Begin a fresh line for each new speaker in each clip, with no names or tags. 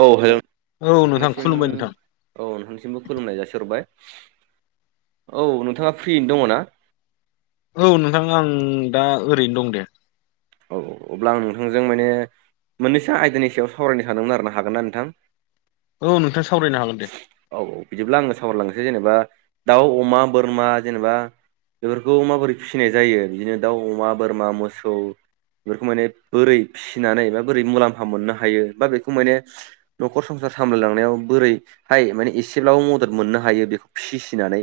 औ हेल'
औ नोंथां
नोंथांनिसिम
खुलुमबाय नोंथां
औ नोंथांसिमबो खुलुमनाय जासिहरबाय औ नोंथाङा फ्रिनो दङ ना।
औ नोंथां आं दा ओरैनो दं दे।
औ अब्ला आं नोंथांजों माने मोननसो आयदानि सायाव सावरायनो सानदोंमोन आरो ना। हागोन ना नोंथां?
औ नोंथां सावरायनो हागोन दे।
औ औ बिदिब्ला आङो सावरायलांनोसै जेनेबा दाउ अमा बोरमा जेनेबा बेफोरखौ माबोरै फिसिनाय जायो बिदिनो दाउ अमा बोरमा मोसौ। बेफोरखौ माने बोरै फिसिनानै बा बोरै मुलाम्फा मोननो हायो बा बेखौ माने न'खर संसार सामलायलांनायाव बोरै हाय माने एसेब्लाबो मदद मोननो हायो बेखौ फिसिनानै।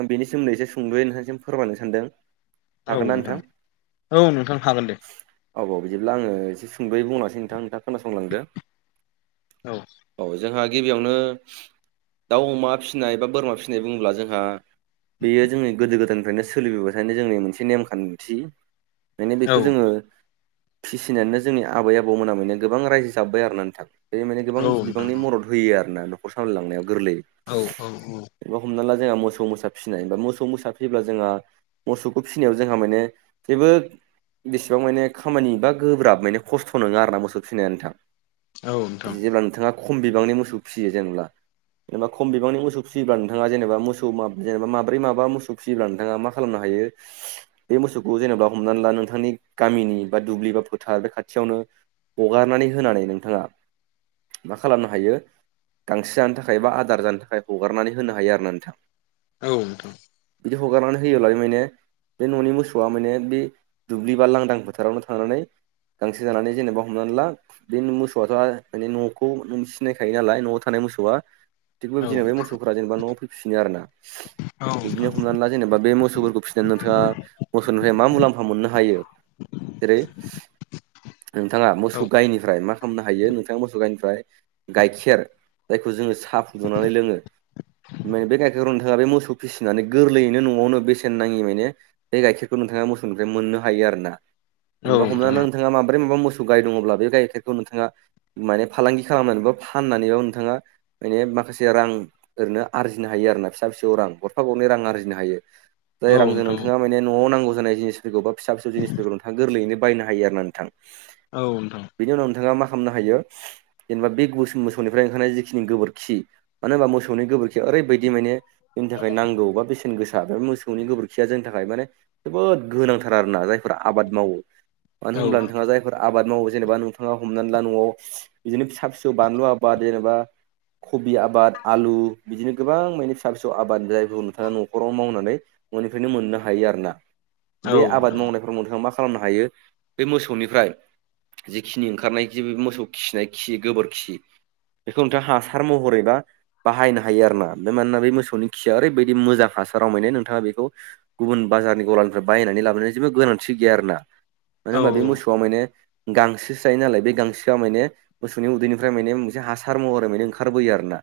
आं बेनि सोमोदै एसे सुंद'यै नोंथांनिसिम फोरमायनो सानदों।
औ
हागोन ना
नोंथां औ नोंथां हागोन दे।
औ औ बिदिब्ला आङो एसे सुंद'यै बुंलांनोसै नोंथाङा नोंथां खोनासंलांदो।
औ।
औ जोंहा गिबियावनो दाउ अमा फिसिनाय बा बोरमा फिसिनाय बुङोब्ला जोंहा बेयो जोंनि गोदो गोदायनिफ्रायनो सोलिबोबाय थानाय जोंनि मोनसे नेमखान्थि। एखायनो
औ
बेखौ जोङो फिसिनानैनो जोंनि आबै आबौ मोना माने गोबां रायजो जाबोबाय आरो नोंथां। बे माने गोबां
औ नोंथां
बिबांनि मदद होयो आरोना न'खर सामलायलांनायाव गोरलै।
औ औ औ।
हमना ला जोंहा मोसौ मोसा फिसिनाया मोसौ मोसा फिसिब्ला जोंहा मोसौखौ फिसिनायाव जोंहा माने जेबो बेसेबां माने खामानि बा गोब्राब माने खस्थ नङा आरोना मोसौ फिसिनाया नोंथां।
औ नोंथां
जेब्ला नोंथाङा खम बिबांनि मोसौ फिसियो जेनेब्ला। जेनेबा खम बिबां मोसौ फिसियोब्ला नोंथाङा जेनेबा मोसौ मा जेनेबा माब्रै माबा मोसौ फिसियोब्ला नोंथाङा मा खालामनो हायो। बे मोसौखौ जेनेबा हमनानै ला नोंथांनि गामिनि बा दुब्लि बा फोथार बे खाथियावनो हगारनानै होनानै नोंथाङा। मा खालामनो हायो गांसो जानो थाखाय बा आदार जानो थाखाय हगारनानै होनो हायो आरोना नोंथां।
औ नोंथां।
बिदि हगारनानै होयोब्ला बि माने बे न'नि मोसौआ माने बे दुब्लि बा लांदां फोथारावनो थांनानै गांसो जानानै जेनेबा हमनानै ला बे मोसौआथ' माने न'खौ सिनायखायो नालाय न'आव थानाय मोसौआ थिग बेदिनो बे मोसौफोरा जेनेबा न'आव फैफिनो आरोना
औ
बिदिनो हमनानै ला जेनेबा बे मोसौफोरखौ फिसि नोंथाङा मोसौनिफ्राय मा मुलाम्फा मोननो हायो जेरै नोंथाङा मोसौ गायनिफ्राय मा खालामनो हायो नोंथाङा मोसौ गाइनिफ्राय गाइखेर जायखौ जोङो साहा फुदुंनानै लोङो माने बे गाइखेरखौ नोंथाङा बे मोसौ फिसिनानै गोरलैयैनो न'आवनो बेसेन नाङि माने बे गाइखेरखौ नोंथाङा मोसौनिफ्राय मोननो हायो आरोना
औ
जेनेबा
नोंथां
हमना नों नोंथाङा माब्रै माबा मोसौ गाय दङब्ला बे गायखेरखौ नोंथाङा। माने फालांगि खालामनानै बा फाननानै बा नोंथाङा माने माखासे रां ओरैनो आरजिनो हायो आरोना फिसा फिसौ रां गरफा गरनै रां आरजिनो हायो। जाय
औ
रांजों
नोंथां
नोंथाङा माने न'आव नांगौ जानाय जिनिफोरखौ बा फिसा फिसौ जिनिफोरखौ नोंथाङ गोरैयैनो बायनो हायो आरो ना नोंथां।
औ नोंथां।
बेनि उनाव नोंथाङा मा खालामनो हायो जेनेबा बे गुस मोसौनिफ्राय ओंखारनाय जिखिनि गोबोरखि मानो होनबा मोसौनि गोबोरखिया ओरैबायदि माने जोंनि थाखाय नांगौ बा बेसेन गोसा बे मोसौनि गोबोरखिया जोंनि थाखाय ओ माने जोबोद गोनांथार आरोना जायफोरा आबाद मावो मानो
औ नोंथां औ नोंथां औ नोंथां औ नोंथां औ नोंथां औ नोंथां औ नोंथां
होनब्ला नोंथाङा जाय फोर आबाद मावो जेनेबा नोंथाङा हमनानै ला न'आव बिदिनो फिसा फिसौ बानलु आबाद जेनेबा कबि आबाद आलु बिदिनो गोबां माने फिसा फिसौ आबाद जायफोरखौ नोंथाङा न'खराव मावनानै। न'निफ्रायनो मोननो हायो आरो ना बे आबाद
औ
मावनायफोराव नोंथाङा मा खालामनो हायो बे मोसौनिफ्राय। जिखिनि ओंखारनाय जि बे मोसौ खिनाय खि गोबोरखि बेखौ नोंथाङा हासार महरै बा बाहायनो हायो आरोना बे मानोना बे मोसौनि खिया ओरैबायदि मोजां हासाराव माने नोंथाङा बेखौ। गुबुन बाजारनि गलानिफ्राय बायनानै लाबोनाय जेबो गोनांथि गैया आरोना मानो होनबा बे मोसौआ माने गांसो जायो नालाय बे गांसोआ माने मोसौनि उदैनिफ्राय माने मोनसे हासार महरै माने ओंखारबोयो आरो ना।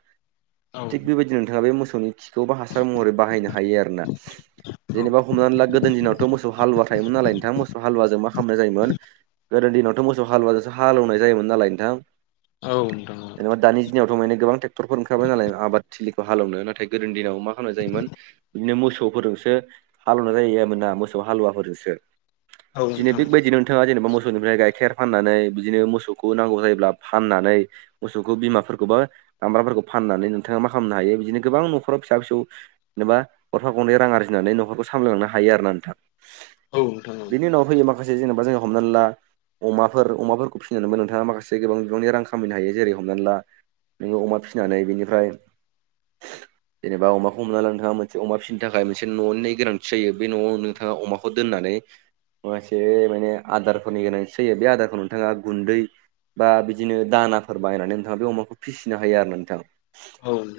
थिग बेबायदिनो नोंथाङा बे मोसौनि खौबो हासार महरै बाहायनो हायो आरोना जेनेबा हमनानै ला गोदोनि दिना मोस हालुवा थायोमोन नालाय नोंथां मोसौ हालुव जों मा खालामनाय जायोमोन। गोदोनि दिनावथ' मोसौ हालुवाजोंसो हालौवनाय जायोमोन नालाय नोंथां। जेनेबा दानि दिनावथ' माने गोबां ट्रेक्टरफोर ओंखारबाय नालाय आबाद थिलि हालेौनो नाथाय गोदोनि दिनाव मा खालामनाय जायोमोन बिदिनो मोसौफोरजोंसो हालौवनाय जायोना मोसौ हालुवाफोरजोंसो बेकबायदिनो नोंथाङा जेनेबा मोसौनिफ्राय गाइखेर फाननानै बिदिनो मोसौखौ नांगौ जायोब्ला फाननानै मोसौखौ बिमाफोरखौबा दामब्राफोरखौ फाननानै नोंथाङा मा खालामनो हायो बिदिनो गोबां न'खराव फिसा फिसौ जेनेबा गरफा गरनै रां आरजिनानै नखरखौ सामायांनो हायो आरो ना नोंथां। बिनि उनाव फैयो माखासे जेनेबा जों हमना ला अमाफोर अमाफोरखौ फिसिनानैबो नोंथाङा माखासे गोबां बिबांनि रां खामायनो हायो जेरै हमनानै ला नोङो अमा फिसिनानै बेनिफ्राय जेनेबा अमाखौ हमना ला नोंथाङा मोनसे अमा फिसिनो थाखाय मोनसे न'नि गोनांथि जायो बे न'आव ओ‌ अमाखौ दोन्नानै माखासे माने आदारफोरनि गोनांथि जैयो बे आदारखौ नोंथाङा गुन्दै बा बिदिनो दानाफोर बायनानै नोंथाङा बे अमाखौ फिसिनो हायो आरो ना नोंथाङा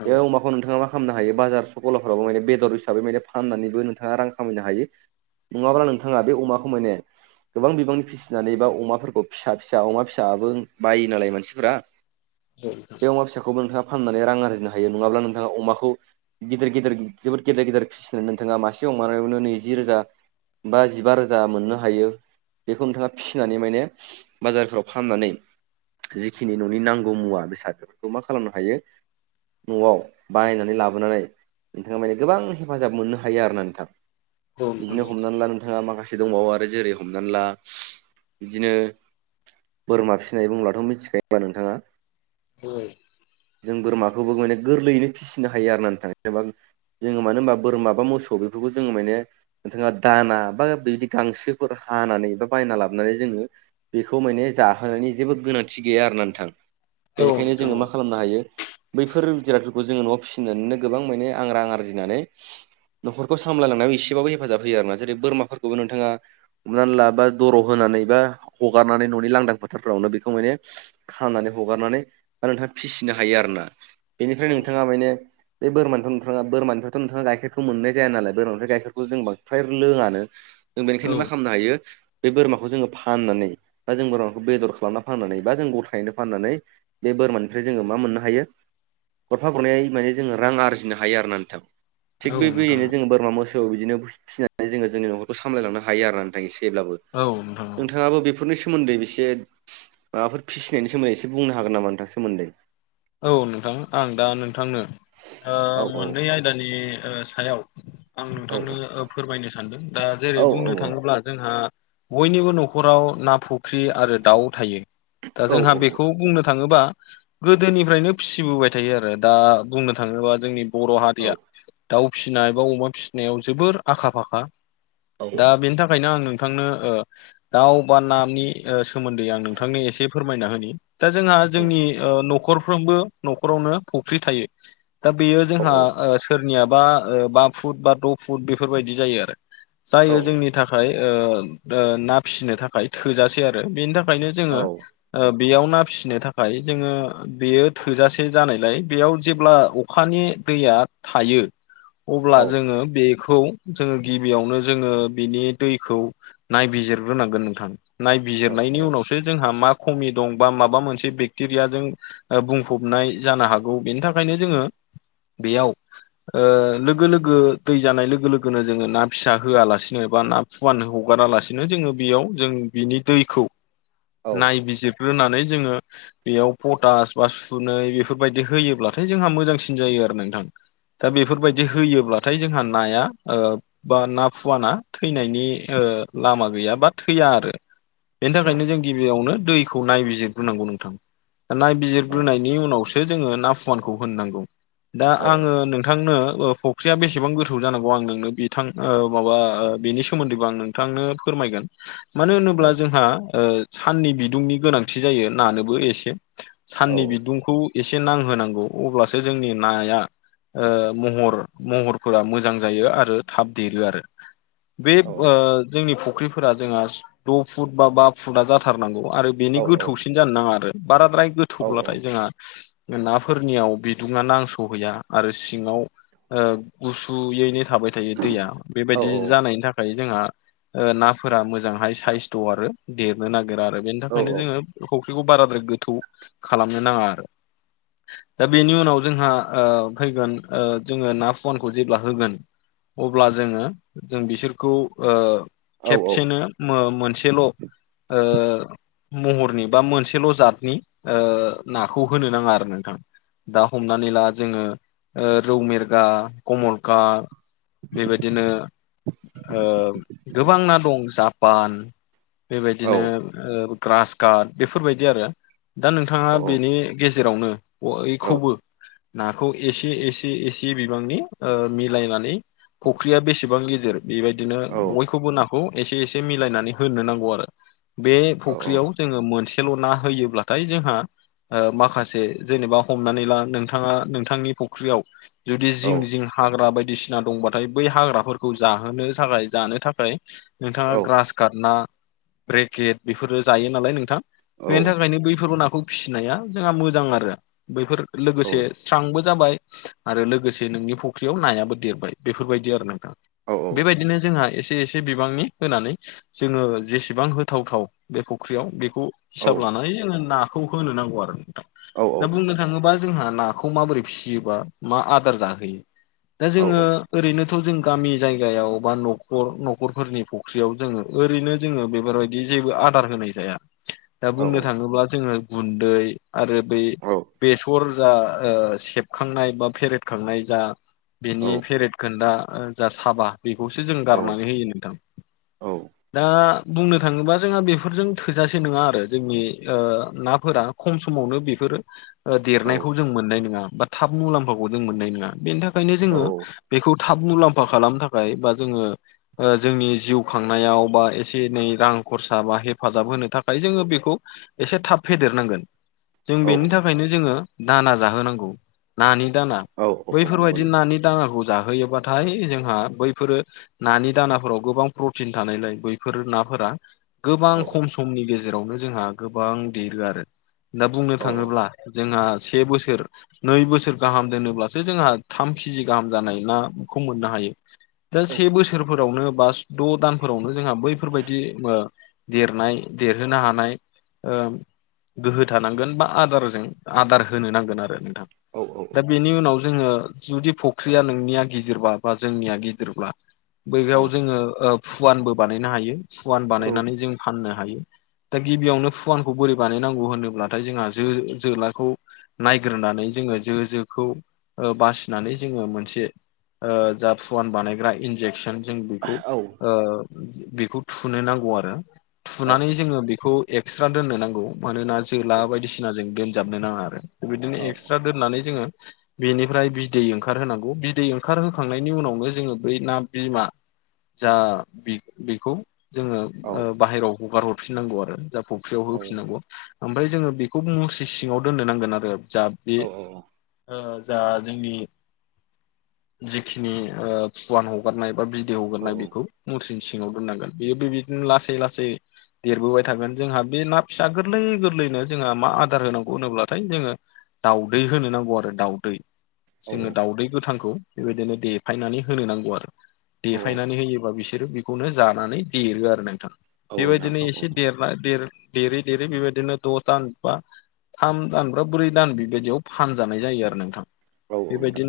बे अमाखौ। खौ नोंथाङा मा खालामनो हायो बाजार सखलाफ्रावबो माने बेदर हिसै माने फाननानैबो नोंथाङा रां खामायनो हायो। नङाब्ला नोंथाङा बे अमाखौ माने। गोबां बिबांनि फिसिनानै बा अमाफोरखौ फिसा फिसा अमा फिसाबो बायो नालाय मानसिफोरा बे अमा फिसाखौबो नोंथाङा फाननानै रां आरजिनो हायो नङाब्ला नोंथाङा अमाखौ। गिदिर गिदिर जोबोद गेदिर गेदेर फिसिनो नोंथाङा मासे अमानायावनो नैजि रोजा बा जिबा रोजा मोननो हायो। बेखौ नोंथाङा फिसिनानै माने बाजारफ्राव फाननानै जिखिनि न'नि नांगौ मुवा बेसाद बेफोरखौ मा खालामनो हायो न'आव बायनानै लाबोनानै नोंथाङा माने गोबां हेफाजाब मोननो हायो आरो ना नोंथां। बिदिनो हमनानै ला नोंथाङा माखासे दंबावो आरो जेरै हमनानै ला बिदिनो। बोरमा फिनाय बुंब्लाथ' मिथिखायो होमबा नोंथाङा।
ओइ
जों बोरमाखौबो माने गोरलैयैनो फिसिनो हायो आरो ना नोंथां जेनेबा जोङो मानो होनबा बोरमा बा मोसौ बेफोरखौ जोङो माने नोंथाङा दाना बा बिदि गांसोफोर हानानै बा बायना लाबोनानै जोङो बेखौ माने जाहोनायनि जेबो गोनांथि गैया आरोना नोंथां बेनिखायनो जोङो मा खालाम हायो बैफोर जिरादफोरखौ जोङो न'आव फिसिनानैनो गोबां माने आं रां आरजिनानै न'खरखौ सामलायलांनायाव एसेबाबो हेफाजाब होयो आरो आर ना जेरै बोरमाफोरखौबो नोंथाङा हमनानै ला बा दर' होनानै बा हगारनानै न'नि लांदां फोथारफ्रावनो बेखौ माने खानानै हगारनानै आरो नोंथाङा फिसिनो हायो आरोना बेनिफ्राय नोंथाङा माने बे बोरमानिथ' नोंथाङा बोरानिफ्रायथ' नोंथाङा गाइखेरखौ मोननाय जाया नालाय बोरमानिफ्राय गाइखेर जों फ्राय लोङानो जों बेनिखायनो मा खालामनो हायो बे बोरमाखौ जोङो फाननानै बा जों बोरमाखौ बेदर खालामना फाननानै बा जों गथायैनो फाननानै बे बोरमानिफ्राय जोङो मा मोननो हायो गरफा गरनै माने जोङो रां आरजिनो हायो आरो नोंथां थिग बेबायदिनो जोङो बोरमा मो सौ बिदिनो फसिनानै जोङो जोंनि नखरखौ सामलायलांनो हायो आरो ना नोंथां एसेब्लाबो
औ नोंथां औ
नोंथाङाबो बेफोरनि सो सोमोन्दै एसे माबाफोर फिसिनायनि सोमोन्दै एसे बुंनो हागोन नामा नोंथां सोमोन्दै
औ नोंथां आं दा नोंथांनो ओ
औ औ
मोननै आय दानि ओ सायाव आं
औ
नोंथांनो फोरमायनो सानदों दा जेरै
औ
बुंनो थाङोब्ला जोंहा बयनिबो न'खराव ना फुख्रि आरो दाउ थायो दा
औ
जोंहा बेखौ बुंनो थाङोबा गोदोनिफ्रायनो फिसिबोबाय थायो आरो दा बुंनो थाङोबा जोंनि बर'
औ
हारिया दाउ फिसिनाय बा अमा फिसिनायाव जोबोर आखा फाखा
औ
दा बेनि थाखायनो आं नों थांनो ओ दाउ बा नानि सोमोन्दै आं नोंथांनो एसे फोरमायना होनि दा जोंहा
उम
जोंनि ओ न'खरफ्रोमबो न'खरावनो फुख्रि थायो दा बेयो
औ
जोंहा ओ सोरनियाबा ओ बा फुट बा द' फुट बेफोरबायदि जायो आरो
औ
जायो जोंनि थाखाय ओ ओ ना फिसिनो थाखाय थोजासे आरो बेनि था खायनो
औ
जोङो ओ बेयाव ना फिसिनो थाखाय जोङो बेयो थोजासे जानायलाय बेयाव जेब्ला अखानि दैया थायो अब्ला
औ
जोंङो बे खौ जोंङो गिबियावनो जोङो बिनि दैखौ नायबिजिरग्रोनांगोन नोंथां
औ
नायबिजिरनायनि उनावसो जोंहा मा खमि दं बा माबा मोनसे बेक्टेरियाजों ओ बुंफबनाय जानो हागौ बेनि थाखायनो जोङो बेयाव ओ लोगो लोगो दै जानाय लोगो लोगोनो जोङो ना फिसा होआलासिनो बा ना फुवान हगारालासिनो जोंङो बेयाव जों बिनि दैखौ
औ
नायबिजिरग्रोनानै जोङो बेयाव पटास बा सुनै बेफोरबायदि होयोब्लाथाय जोंहा मोजांसिन जायो आरो नोंथां दा बेफोरबायदि होयोब्लाथाय जोंहा नाया ओ बा ना फुवाना थैनायनि ओ लामा गैया बा थैया आरो बेनि
औ
थाखायनो जों गिबियावनो दैखौ नायबिजिरग्रोनांगौ नोंथां नायबिजिरग्रोनायनि उनावसो जोंङो ना फुवानखौ होननांगौ दा
औ
आंङो नों नोंथांनो फुख्रिया बेसेबां गोथौ जानांगौ आं नोंनो बिथां माबा बिनि सोमोन्दैबो आं नों नोंथांनो फोरमायगोन मानो होनोब्ला
औ
जोंहा ओ साननि बिदुंनि गोनांथि जायो नानोबो एसे
औ
साननि
औ
बिदुंखौ एसे नांहोनांगौ अब्लासो जोंनि नाया ओ महर महरफोरा मोजां जायो आरो थाब देरो आरो बे ओ जोंनि फुख्रिफोरा जोंहा द' फुट बा बा फुटा जाथारनांगौ आरो बेनि गोथौसिन जानो नाङा आरो बाराद्राय गोथौब्लाथाय जोंहा नाफोरनियाव बिदुङा नांस'हैया आरो सिङाव ओ, गुसुयैनो थाबाय थाय दैया बेबायदि जानायनि थाखाय जोंहा नाफोरा मोजांहाय साइस दं आरो देरनो नागिरा आरो बेनि थाखायनो जोङो फुख्रिखौ बाराद्राय गोथौ खालामनो नाङा आरो। दा बेनि उनाव जोंहा फैगोन जोंङो ना फुवानखौ जेब्ला होगोन अब्ला जोंङो जों बिसोरखौ ओ खेबसेनो मोनसेल' महरनि बा मोनसेल' जादनि नाखौ होनो नांङा आरो नोंथां। दा हमनानै ला जोंङो रौ मेरगा कमलकात बेबायदिनो गोबां ना दं जापान बेबायदिनो ग्रास काट बेफोरबायदि आरो दा नोंथांङा बेनि गेजेराव जेरावनो बयखौबो नाखौ एसे एसे एसे बिबांनि मिलायनानै फख्रिया बेसेबां गिदिर बेबायदिनो बयखौबो नाखौ एसे एसे मिलायनानै होनो नांगौ आरो बे फुख्रियाव जोंङो मोनसेल' ना होयोब्ला? दाय जोंहा माखासे जेनेबा हमनानै ला नोंथाङा नोंथांनि फुख्रियाव जुदि जिं जिं हाग्रा बायदिसिना दंबाथाय बै हाग्राफोरखौ जाहोनो थाखाय जानो थाखाय नोंथाङा ग्रास गटना ब्रेकेट बेफोरो जायो नालाय नोंथां बेनि थाखायनो बै बे नाखौ फिसिनाया जोंहा मोजां आरो बफोर
औ
स जाबाय आरो लोगोसे नोंनि फख्रियाव नायाबो देरबाय बेफोरबादि आरो नोंथां।
औ
बेबायदिनो जोंहा एसे एसे बिबांनि होनानै जोंङो जेसेबां होथावथाव बे फुख्रियाव बेखौ
औ
हिसाब लानानै जोङो नाखौ होनो नांगौ आरो
औ
दा बुंनो थाङोबा जोंहा नाखौ माबोरै फिसियोबा मा आदार जाहोयो दा
औ
जोङो। ओरैनोथ' जों गामि जायगायाव बा नखर नखरफोरनि फख्रियाव जोङो ओरैनो जोङो बेफोरबादि जेबो आदार होनाय जाया
[inaudible]
दा बुंनो थाङोब्ला जोङो गुन्दै आरो बै
औ
बेसर जा सेबखांनाय बा फेरेदखांनाय जा
औ
बेनि फेरेद खोन्दा जा साबा बेखौसो जों गारनानै होयो नोंथां
औ
दा बुंनो थाङोबा जोंहा बेफोरजों थोजासे नङा आरो जोंनि ओ नाफोरा खम समावनो बेफोर देरनायखौ जों मोननाय नोङा बा थाब मुलाम्फाखौ जों मोननाय नङा बेनि थाखायनो जोङो बेखौ थाब मुलाम्फा खालामनो थाखाय बा जोङो ओ जोंनि जिउ खांनायाव बा एसे एनै रां खरसा बा हेफाजाब होनो थाखाय जोङो बेखौ एसे थाब फेदेरनांगोन जों
औ
बेनि थाखायनो जोङो दाना जाहोनांगौ नानि दाना
औ औ नंगौ
बैफोरबायदि
नंगौ
नानि दानाखौ जाहोयोबा। थाय जोंहा बैफोरो नानि दानाफोराव गोबां प्रटिन थानायलाय बैफोर नाफोरा गोबां
औ
खम समनि गेजेरावनो जोंहा गोबां देरो आरो दा बुंनो
औ
थाङोब्ला जोंहा से बोसोर नै बोसोर गाहाम दोनोब्लासो जोंहा थाम केजि गाहाम जानाय नाखौ मोननो हायो। दा से बोसोरफोरावनो बा द' दानफोरावनो जोंहा ओ बैफोरबायदि देरनाय देरहोनो हानाय ओ गोहो थानांगोन बा आदारजों आदार होनो नांगोन आरो।
औ
दा बेनि उनाव जोङो। जुदि फख्रिया नोंनिया गिदिरब्ला बा जोंनिया गिदिरब्ला बै बेयाव जोङो फुवानबो बानायनो हायो फुवान
औ
बानायनानै जों फाननो हायो दा गिबियावनो फुवानखौ बोरै बानायनांगौ होनोब्लाथाय जोंहा जो जोलाखौ नायग्रोनानै जोङो जो जोखौ ओ बासिनानै जोङो मोनसे ओ जा फुवान बानायग्रा इनजेकसन जों बेखौ
औ
ओ बेखौ थुनो नांगौ आरो थुनानै
औ
जोङो बेखौ एक्सट्रा दोननो नांगौ मानोना जोला बायदिसिना जों दोनजाबनो नाङा आरो बिदिनो एक्सट्रा दोननानै जोङो बेनिफ्राय बिदै ओंखार होनांगौ बिदै ओंखार होखांनायनि उनावनो जोङो बै ना बिमा जा बि बिखौ जोङो बाहेराव हगार हरफिननांगौ आरो जा फख्रियाव
औ
होफिननांगौ ओमफ्राय जोङो बेखौ मुस्रि सिङाव दोननो नांगोन आरो जा बे ओ जा जोंनि जिखिनि ओ फुवान हगारनाय बा बि दै हगारनाय बेखौ मुथ्रिनि सिङाव दोननांगोन बेयो बे बिदिनो लासै लासै देरबोबाय थागोन जोंहा बे ना फिसा गोरलै गोरलैनो जोंहा मा आदार होनांगौ होनोब्लाथाय जोङो दाउदै होनो नांगौ आरो दाउदै। जोङो दाउदै गोथांखौ बेबायदिनो देफायनानै होनो नांगौ आरो। देफायनानै होयोबा बिसोरो बेखौनो जानानै देरो आरो नोंथां बेबायदिनो एसे देर बा देर देरै देरै बेबायदिनो दान बा थाम दान बा ब्रै दान बेबायदियाव फानजानाय जायो आरो नोंथां।
औ औ नोंथां।
बेबायदिनो